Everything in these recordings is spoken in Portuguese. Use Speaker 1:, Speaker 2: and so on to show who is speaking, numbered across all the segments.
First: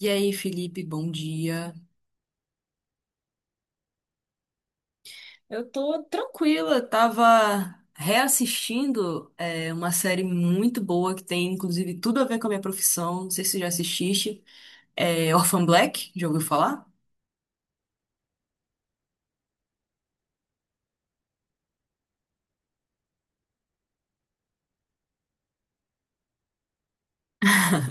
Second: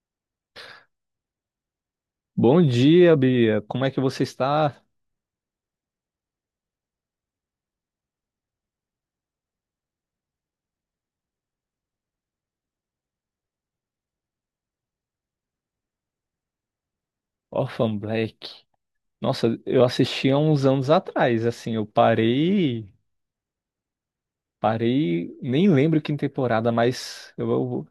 Speaker 1: E aí, Felipe, bom dia.
Speaker 2: Bom dia, Bia. Como é que você está?
Speaker 1: Eu tô tranquila, tava reassistindo uma série muito boa que tem inclusive tudo a ver com a minha profissão. Não sei se você já assististe. É Orphan Black, já ouviu falar?
Speaker 2: Orphan Black. Nossa, eu assisti há uns anos atrás, assim, eu parei, nem lembro que temporada, mas eu, eu-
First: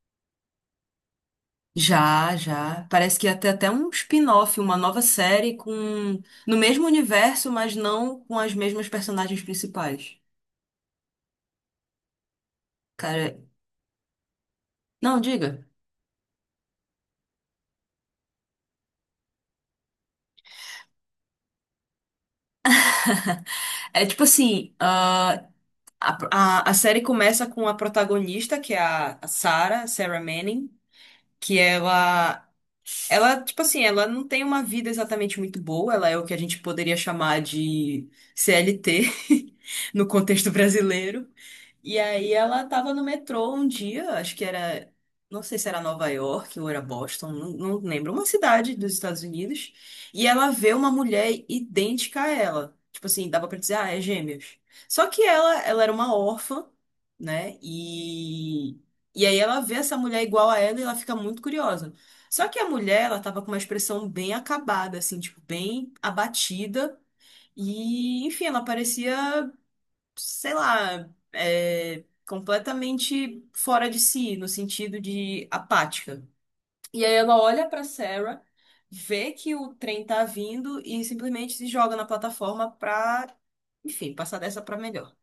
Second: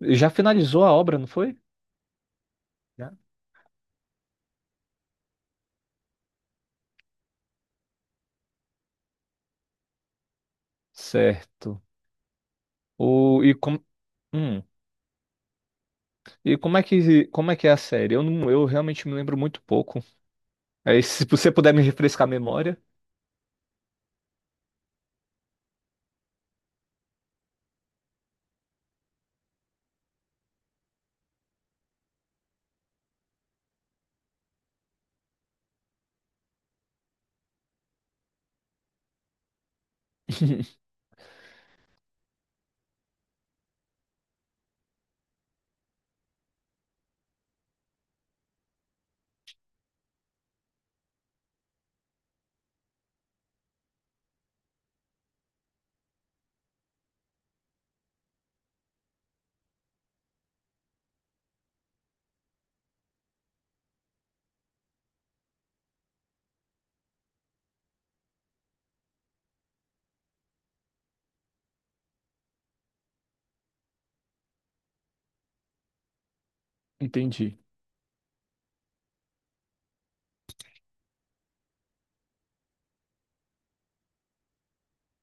Speaker 2: eu- já finalizou a obra, não foi?
Speaker 1: Já, já.
Speaker 2: Já?
Speaker 1: Parece que é até um spin-off, uma nova série com no mesmo universo, mas não com as mesmas personagens principais.
Speaker 2: Certo.
Speaker 1: Cara,
Speaker 2: O, e, com, hum,
Speaker 1: não, diga.
Speaker 2: e como é que é a série? Eu não, eu realmente me lembro muito pouco. Aí, se você puder me refrescar a memória.
Speaker 1: É tipo assim, A, a série começa com a protagonista, que é a Sarah, Sarah Manning, que ela não tem uma vida exatamente muito boa, ela é o que a gente poderia chamar de CLT no contexto brasileiro. E aí ela tava no metrô um dia, não sei se era Nova York ou era Boston, não lembro, uma cidade dos Estados Unidos, e ela vê uma mulher idêntica a ela. Tipo assim, dava pra dizer, ah, é gêmeos. Só que ela era uma órfã, né? E aí ela vê essa mulher igual a ela e ela fica muito curiosa. Só que a mulher, ela tava com uma expressão bem acabada, assim, tipo, bem abatida. E, enfim, ela parecia sei lá, completamente fora de si, no sentido de apática. E aí ela
Speaker 2: Entendi.
Speaker 1: olha pra Sarah, vê que o trem tá vindo e simplesmente se joga na plataforma pra, enfim, passar dessa pra melhor.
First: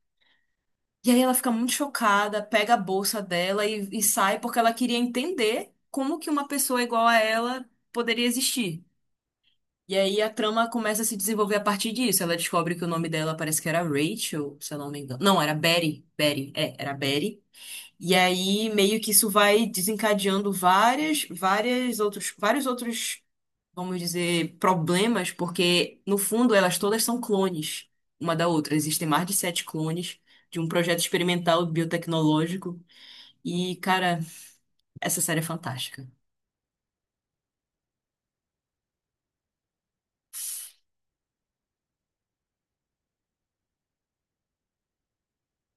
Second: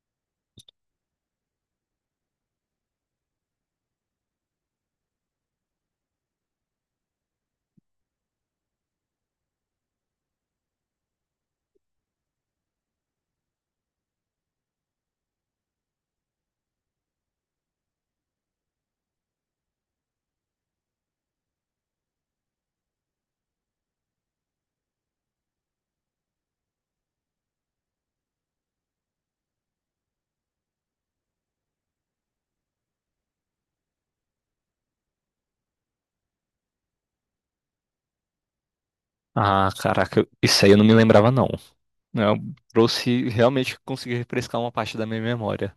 Speaker 1: E aí ela fica muito chocada, pega a bolsa dela e sai porque ela queria entender como que uma pessoa igual a ela poderia existir. E aí a trama começa a se desenvolver a partir disso. Ela descobre que o nome dela parece que era Rachel, se eu não me engano. Não, era Betty. Betty, era Betty. E aí meio que isso vai desencadeando vários outros, vamos dizer, problemas, porque no fundo elas todas são clones uma da outra. Existem mais de sete clones de um projeto experimental biotecnológico. E, cara, essa série é fantástica.
Speaker 2: Ah, caraca, isso aí eu não me lembrava não. Eu trouxe, realmente consegui refrescar uma parte da minha memória.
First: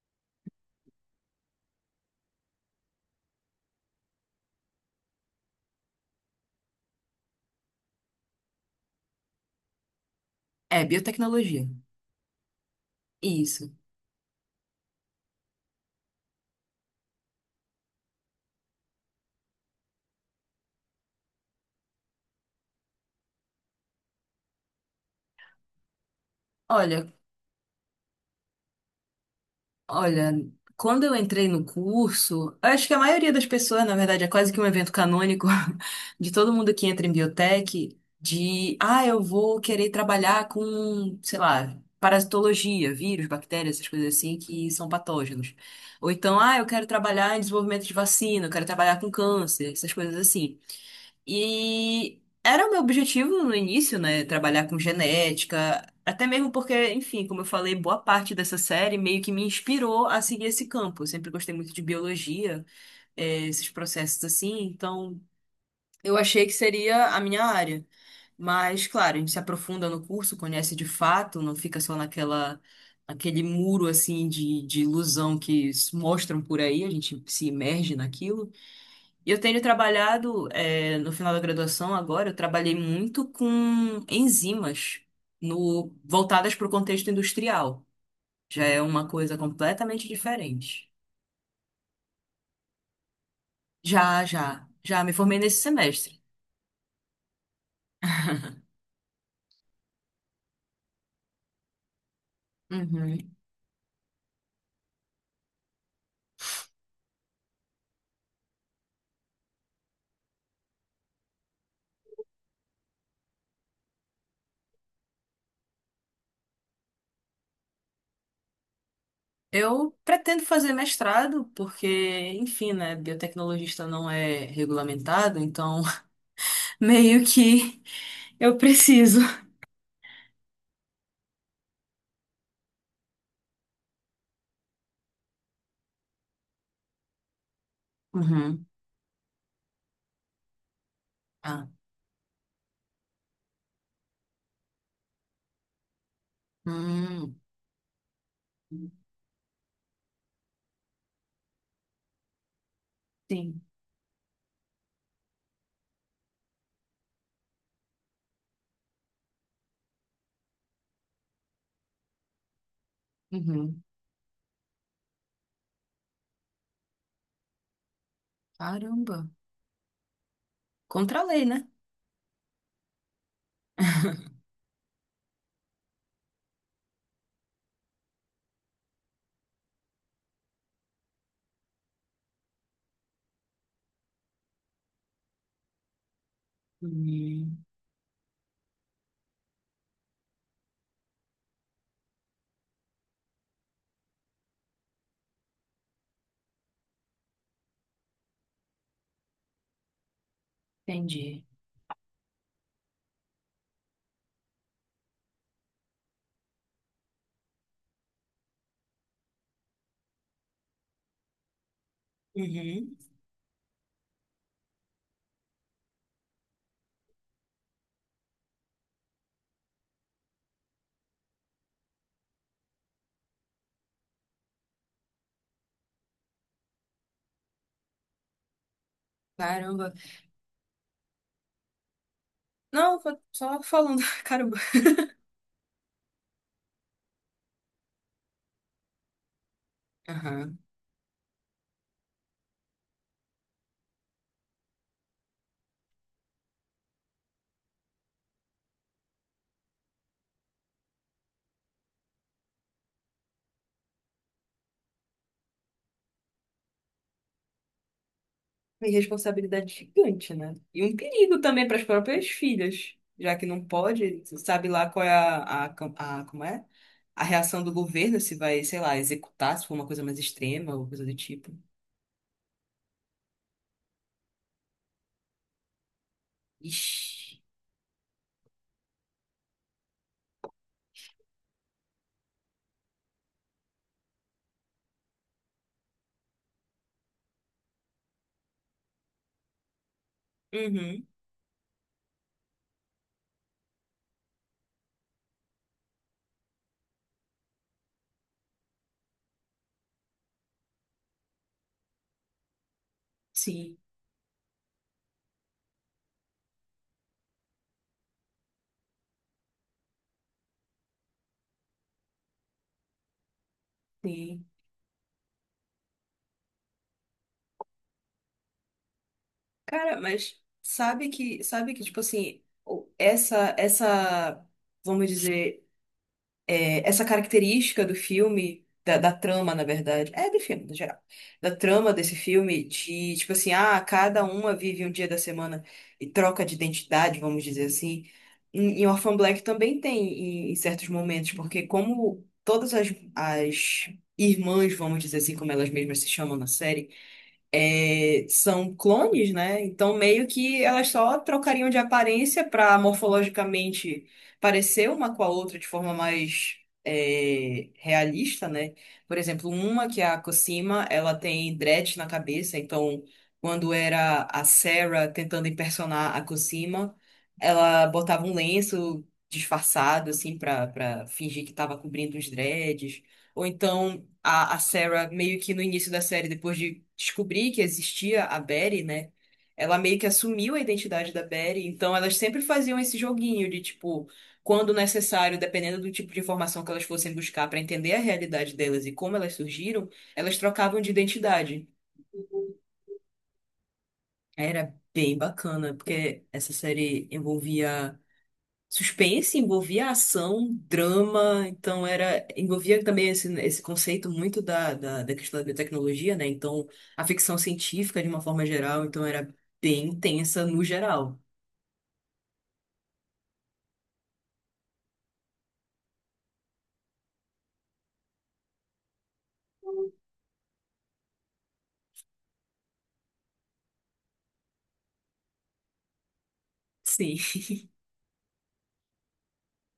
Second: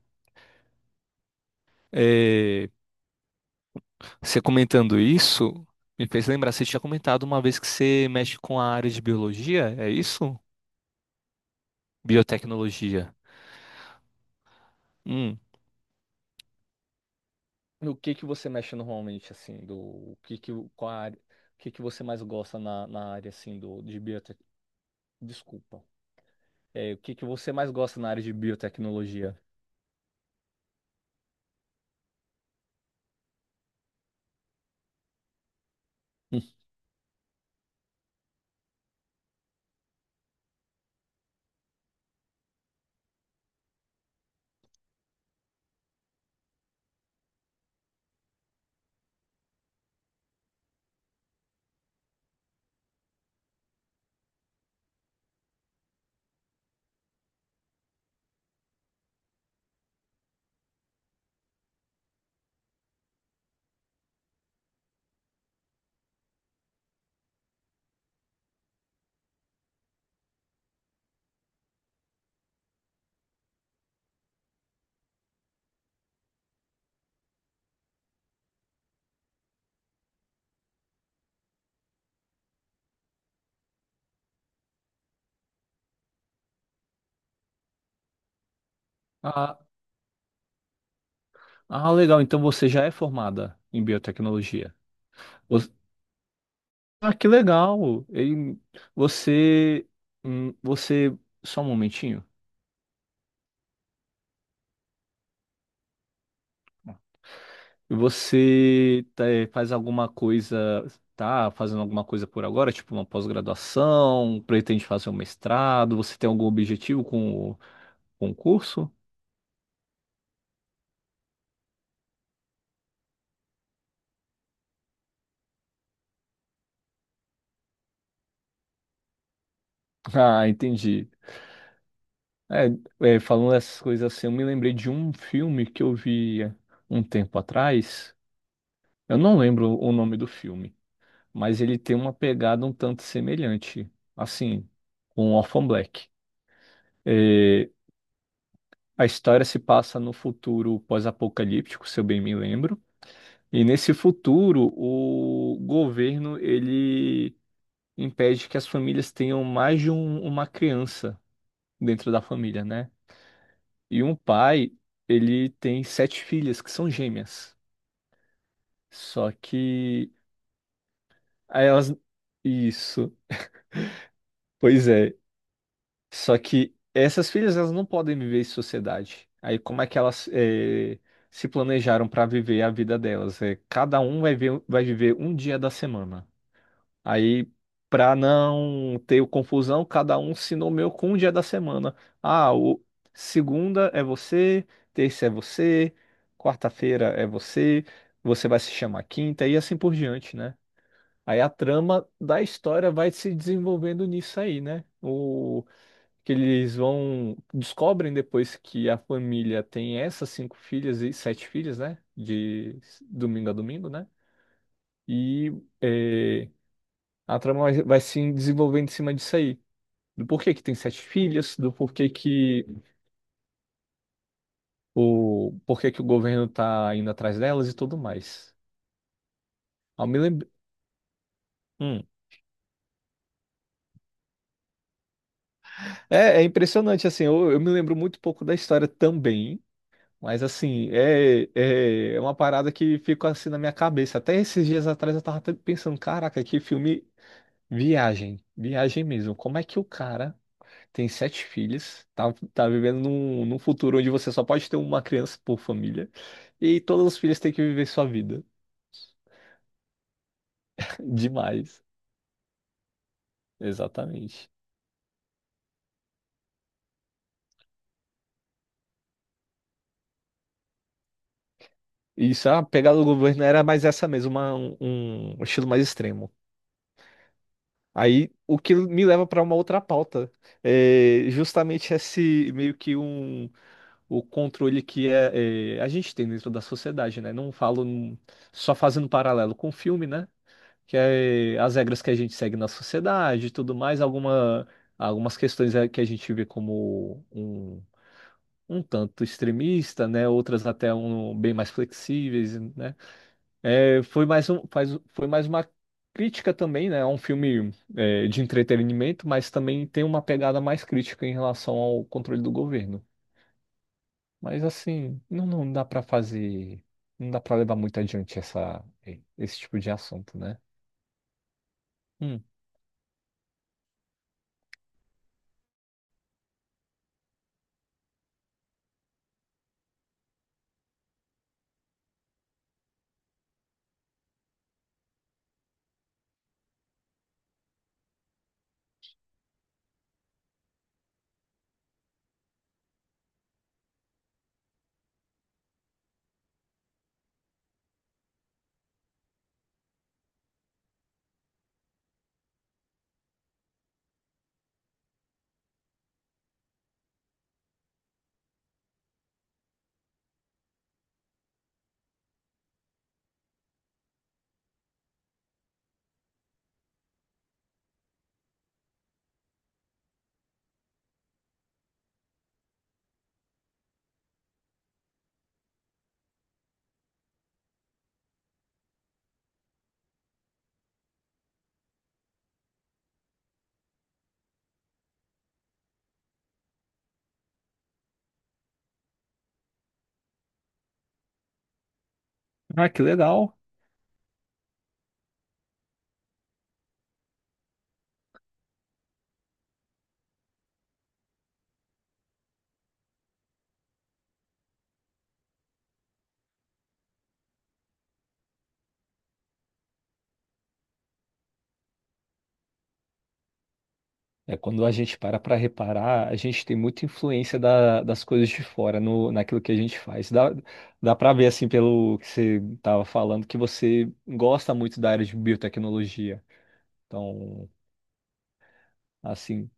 Speaker 2: É, você comentando isso me fez lembrar, você tinha comentado uma vez que você mexe com a área de biologia, é isso?
Speaker 1: É, biotecnologia.
Speaker 2: Biotecnologia.
Speaker 1: Isso.
Speaker 2: Hum. O que que você mexe normalmente, assim, do o que que o- qual a área, o que que você mais gosta na área, assim, do de biotec... Desculpa. É, o
Speaker 1: Olha,
Speaker 2: que que você mais gosta na área de biotecnologia?
Speaker 1: Olha, quando eu entrei no curso, acho que a maioria das pessoas, na verdade, é quase que um evento canônico de
Speaker 2: Hum.
Speaker 1: todo mundo que entra em biotech, de, ah, eu vou querer trabalhar com, sei lá, parasitologia, vírus, bactérias, essas coisas assim que são patógenos. Ou então, ah, eu quero trabalhar em desenvolvimento de vacina, eu quero trabalhar com câncer, essas coisas assim. E era o meu objetivo no início, né? Trabalhar com genética, até mesmo porque, enfim, como eu falei, boa parte dessa série meio que me inspirou a seguir esse campo. Eu sempre gostei muito de biologia, esses processos assim, então eu achei que seria a minha área. Mas, claro, a gente se aprofunda no curso, conhece de fato, não fica só naquela. Aquele muro assim de ilusão que s- mostram por aí, a gente se imerge naquilo. E eu tenho trabalhado, no final da graduação agora, eu trabalhei muito com enzimas no, voltadas para o contexto industrial. Já é uma coisa
Speaker 2: Ah,
Speaker 1: completamente diferente.
Speaker 2: ah, legal. Então você já é formada em
Speaker 1: Já, já,
Speaker 2: biotecnologia.
Speaker 1: já me formei nesse
Speaker 2: Você-
Speaker 1: semestre.
Speaker 2: Ah, que legal. E você, você, só um momentinho.
Speaker 1: Uhum.
Speaker 2: E você tá, faz alguma coisa, tá fazendo alguma coisa por agora, tipo uma pós-graduação, pretende fazer um mestrado, você tem algum objetivo com o concurso?
Speaker 1: Eu pretendo fazer mestrado, porque, enfim, né, biotecnologista não é regulamentado, então meio que eu preciso.
Speaker 2: Ah, entendi. É, é, falando essas coisas assim, eu me lembrei de um filme que eu vi um tempo atrás.
Speaker 1: Uhum.
Speaker 2: Eu não lembro o nome do filme, mas
Speaker 1: Ah.
Speaker 2: ele tem uma pegada um tanto semelhante, assim, com Orphan Black.
Speaker 1: Hum.
Speaker 2: É, a história se passa no futuro pós-apocalíptico, se eu bem me lembro.
Speaker 1: Sim.
Speaker 2: E nesse futuro, o governo ele impede que as famílias tenham uma criança dentro da família, né?
Speaker 1: Uhum.
Speaker 2: E um pai, ele tem sete filhas que são gêmeas.
Speaker 1: Caramba.
Speaker 2: Só que
Speaker 1: Contra a lei, né?
Speaker 2: aí elas isso, pois é. Só que essas filhas elas não podem viver em sociedade. Aí como é que elas se planejaram para viver a vida delas? É, cada um vai viver um dia da semana. Aí,
Speaker 1: Hum,
Speaker 2: para não ter o confusão, cada um se nomeou com um dia da semana. Ah, o segunda é você, terça é você, quarta-feira é você, você vai se chamar quinta e assim por diante, né? Aí
Speaker 1: entendi.
Speaker 2: a trama da história vai se desenvolvendo nisso aí, né? O que eles vão descobrem depois que a família tem essas cinco filhas e sete filhas, né? De
Speaker 1: Uhum.
Speaker 2: domingo a domingo, né? E eh, a trama vai se desenvolvendo em cima disso aí. Do porquê que tem sete filhas, do porquê que o governo tá indo atrás delas e tudo mais.
Speaker 1: Caramba.
Speaker 2: Eu me lembro... Hum.
Speaker 1: Não, só falando, caramba.
Speaker 2: É, é impressionante, assim, eu me lembro muito pouco da história também, mas
Speaker 1: Aham.
Speaker 2: assim, é uma parada que fica assim na minha cabeça. Até esses dias atrás eu tava até pensando, caraca, que filme viagem, mesmo. Como é que o cara tem sete filhos, tá vivendo num futuro onde você só pode ter uma criança por família e todos os filhos têm que viver sua vida.
Speaker 1: Uma responsabilidade gigante, né? E um perigo também para as
Speaker 2: Demais,
Speaker 1: próprias filhas, já que não pode,
Speaker 2: exatamente.
Speaker 1: sabe lá qual é como é? A reação do governo, se vai, sei lá, executar, se for uma coisa mais extrema ou coisa do tipo.
Speaker 2: Isso, a pegada do governo era mais essa mesmo, um estilo mais extremo.
Speaker 1: Ixi.
Speaker 2: Aí, o que me leva para uma outra pauta, é justamente esse meio que um o controle que a gente tem dentro da sociedade, né? Não falo num- só fazendo paralelo com o filme, né? Que
Speaker 1: Uhum.
Speaker 2: é as regras que a gente segue na sociedade e tudo mais, algumas questões é que a gente vê como um tanto extremista, né? Outras até um, bem mais flexíveis, né?
Speaker 1: Sim.
Speaker 2: É, foi mais uma crítica também, né? É um filme de entretenimento, mas também tem uma pegada mais crítica em relação ao controle do governo.
Speaker 1: Sim.
Speaker 2: Mas assim, não dá para levar muito adiante esse tipo de
Speaker 1: Cara, mas
Speaker 2: assunto, né?
Speaker 1: sabe que, tipo assim,
Speaker 2: Hum.
Speaker 1: o- essa, vamos dizer. É, essa característica do filme, da trama, na verdade, é do filme, no geral, da trama desse filme, de tipo assim, ah, cada uma vive um dia da semana e troca de identidade, vamos dizer assim. Em Orphan Black também tem em certos momentos, porque como todas as, as irmãs, vamos dizer assim, como elas mesmas se chamam na série, são clones, né? Então, meio que elas só trocariam de aparência para morfologicamente parecer uma com a outra de forma mais realista, né? Por exemplo, uma que é a Cosima, ela tem dread na cabeça, então, quando era a Sarah tentando impersonar a Cosima, ela botava um lenço disfarçado, assim, para fingir que estava cobrindo os dreads. Ou então a Sarah, meio que no início da série, depois de descobrir que existia a Betty, né? Ela meio que assumiu a identidade da Betty, então elas sempre faziam esse joguinho de tipo, quando necessário, dependendo do tipo de informação que elas fossem buscar para entender a realidade delas e como elas surgiram, elas trocavam de identidade.
Speaker 2: Ah, que legal.
Speaker 1: Era bem bacana, porque essa série envolvia. Suspense envolvia ação, drama, então era envolvia também esse conceito muito da questão da biotecnologia, né? Então, a ficção científica de uma forma geral, então era bem intensa no geral.
Speaker 2: É, quando a gente para para reparar, a gente tem muita influência das coisas de fora no, naquilo que a gente faz. Dá para ver, assim, pelo que você estava falando, que você gosta muito da área de biotecnologia.
Speaker 1: Sim,
Speaker 2: Então, assim,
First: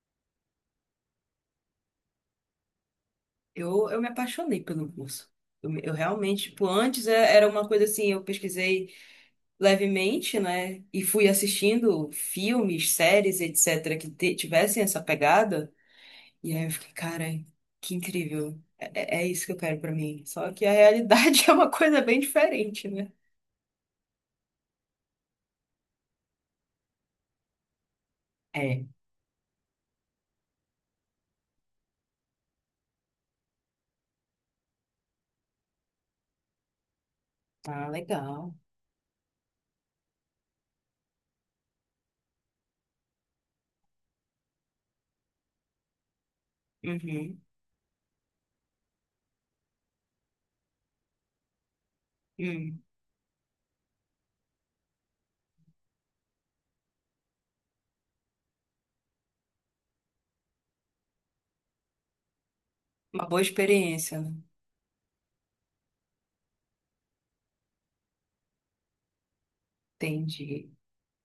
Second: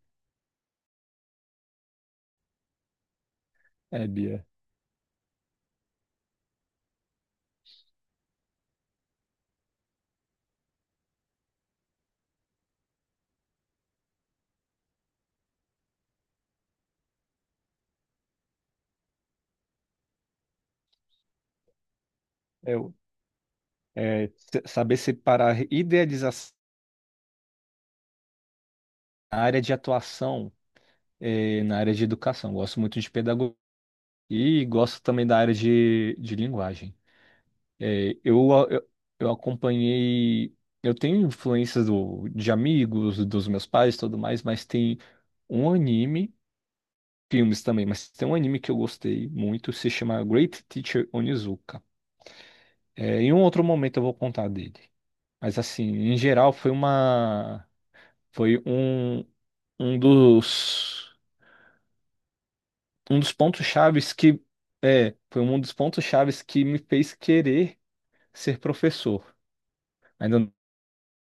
Speaker 1: eu
Speaker 2: é,
Speaker 1: me
Speaker 2: Bia,
Speaker 1: apaixonei pelo curso. Eu realmente, tipo, antes era uma coisa assim, eu pesquisei levemente, né? E fui assistindo filmes, séries, etc., que tivessem essa pegada. E aí eu fiquei, cara, que incrível. É isso que eu quero pra mim. Só que a realidade é uma coisa bem diferente,
Speaker 2: eu,
Speaker 1: né?
Speaker 2: é, se- saber separar idealização
Speaker 1: É,
Speaker 2: na área de atuação é, na área de educação. Gosto muito de pedagogia e gosto também da área de linguagem.
Speaker 1: tá
Speaker 2: É, eu,
Speaker 1: legal.
Speaker 2: a- eu, eu acompanhei. Eu tenho influências de amigos, dos meus pais e tudo mais, mas tem um anime,
Speaker 1: Uhum.
Speaker 2: filmes também, mas tem um anime que eu gostei muito, se chama Great Teacher Onizuka.
Speaker 1: Hum.
Speaker 2: É, em um outro momento eu vou contar dele. Mas assim, em geral foi uma. Foi um, um dos. Um
Speaker 1: Uma
Speaker 2: dos
Speaker 1: boa
Speaker 2: pontos chaves
Speaker 1: experiência, né?
Speaker 2: que. É, foi um dos pontos chaves que me fez querer ser professor. Ainda
Speaker 1: Entendi.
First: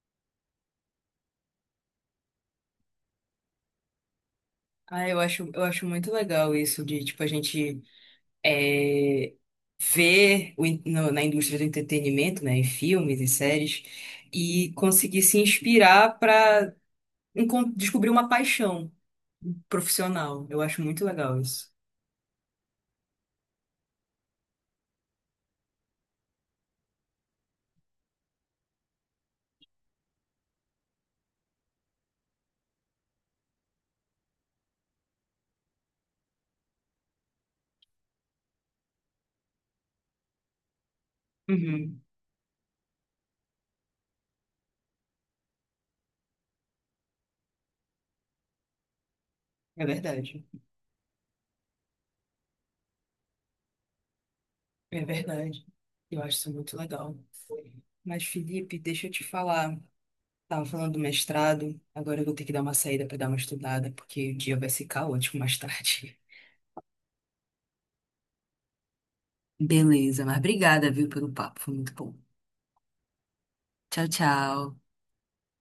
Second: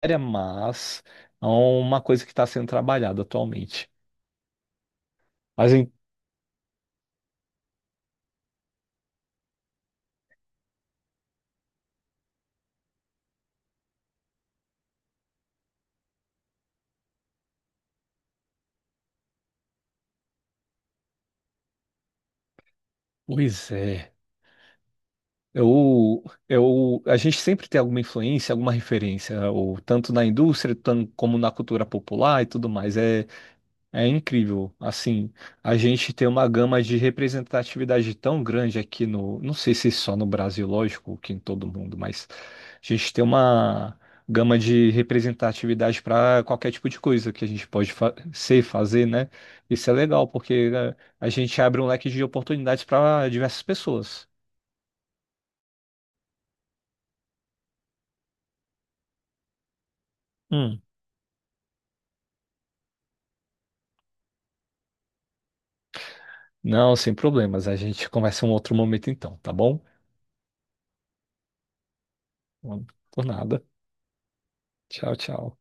Speaker 2: área, mas é uma coisa que está sendo trabalhada atualmente.
Speaker 1: Ah, eu
Speaker 2: Mas,
Speaker 1: acho
Speaker 2: em-
Speaker 1: muito legal isso de, tipo, a gente é, ver o in- no- na indústria do entretenimento, né, em filmes e séries, e conseguir se inspirar para descobrir uma paixão profissional. Eu acho muito legal isso.
Speaker 2: pois é, eu, a gente sempre tem alguma influência, alguma referência, ou tanto na indústria, como na cultura popular e tudo mais. É incrível, assim, a gente tem uma gama de representatividade tão grande aqui no, não sei se só no Brasil, lógico, que em todo mundo,
Speaker 1: Uhum.
Speaker 2: mas a gente tem uma gama de representatividade para qualquer tipo de coisa que a gente pode fazer, né?
Speaker 1: É
Speaker 2: Isso é legal,
Speaker 1: verdade.
Speaker 2: porque né, a gente abre um leque de oportunidades para diversas pessoas.
Speaker 1: É verdade. Eu acho isso muito legal. Mas, Felipe, deixa eu te falar. Tava
Speaker 2: Hum.
Speaker 1: falando do mestrado, agora eu vou ter que dar uma saída para dar uma estudada, porque o dia vai ser caótico mais tarde.
Speaker 2: Não, sem problemas, a gente conversa em um outro momento então, tá bom?
Speaker 1: Beleza, mas obrigada, viu, pelo papo. Foi muito bom.
Speaker 2: Por nada.
Speaker 1: Tchau, tchau.
Speaker 2: Tchau, tchau.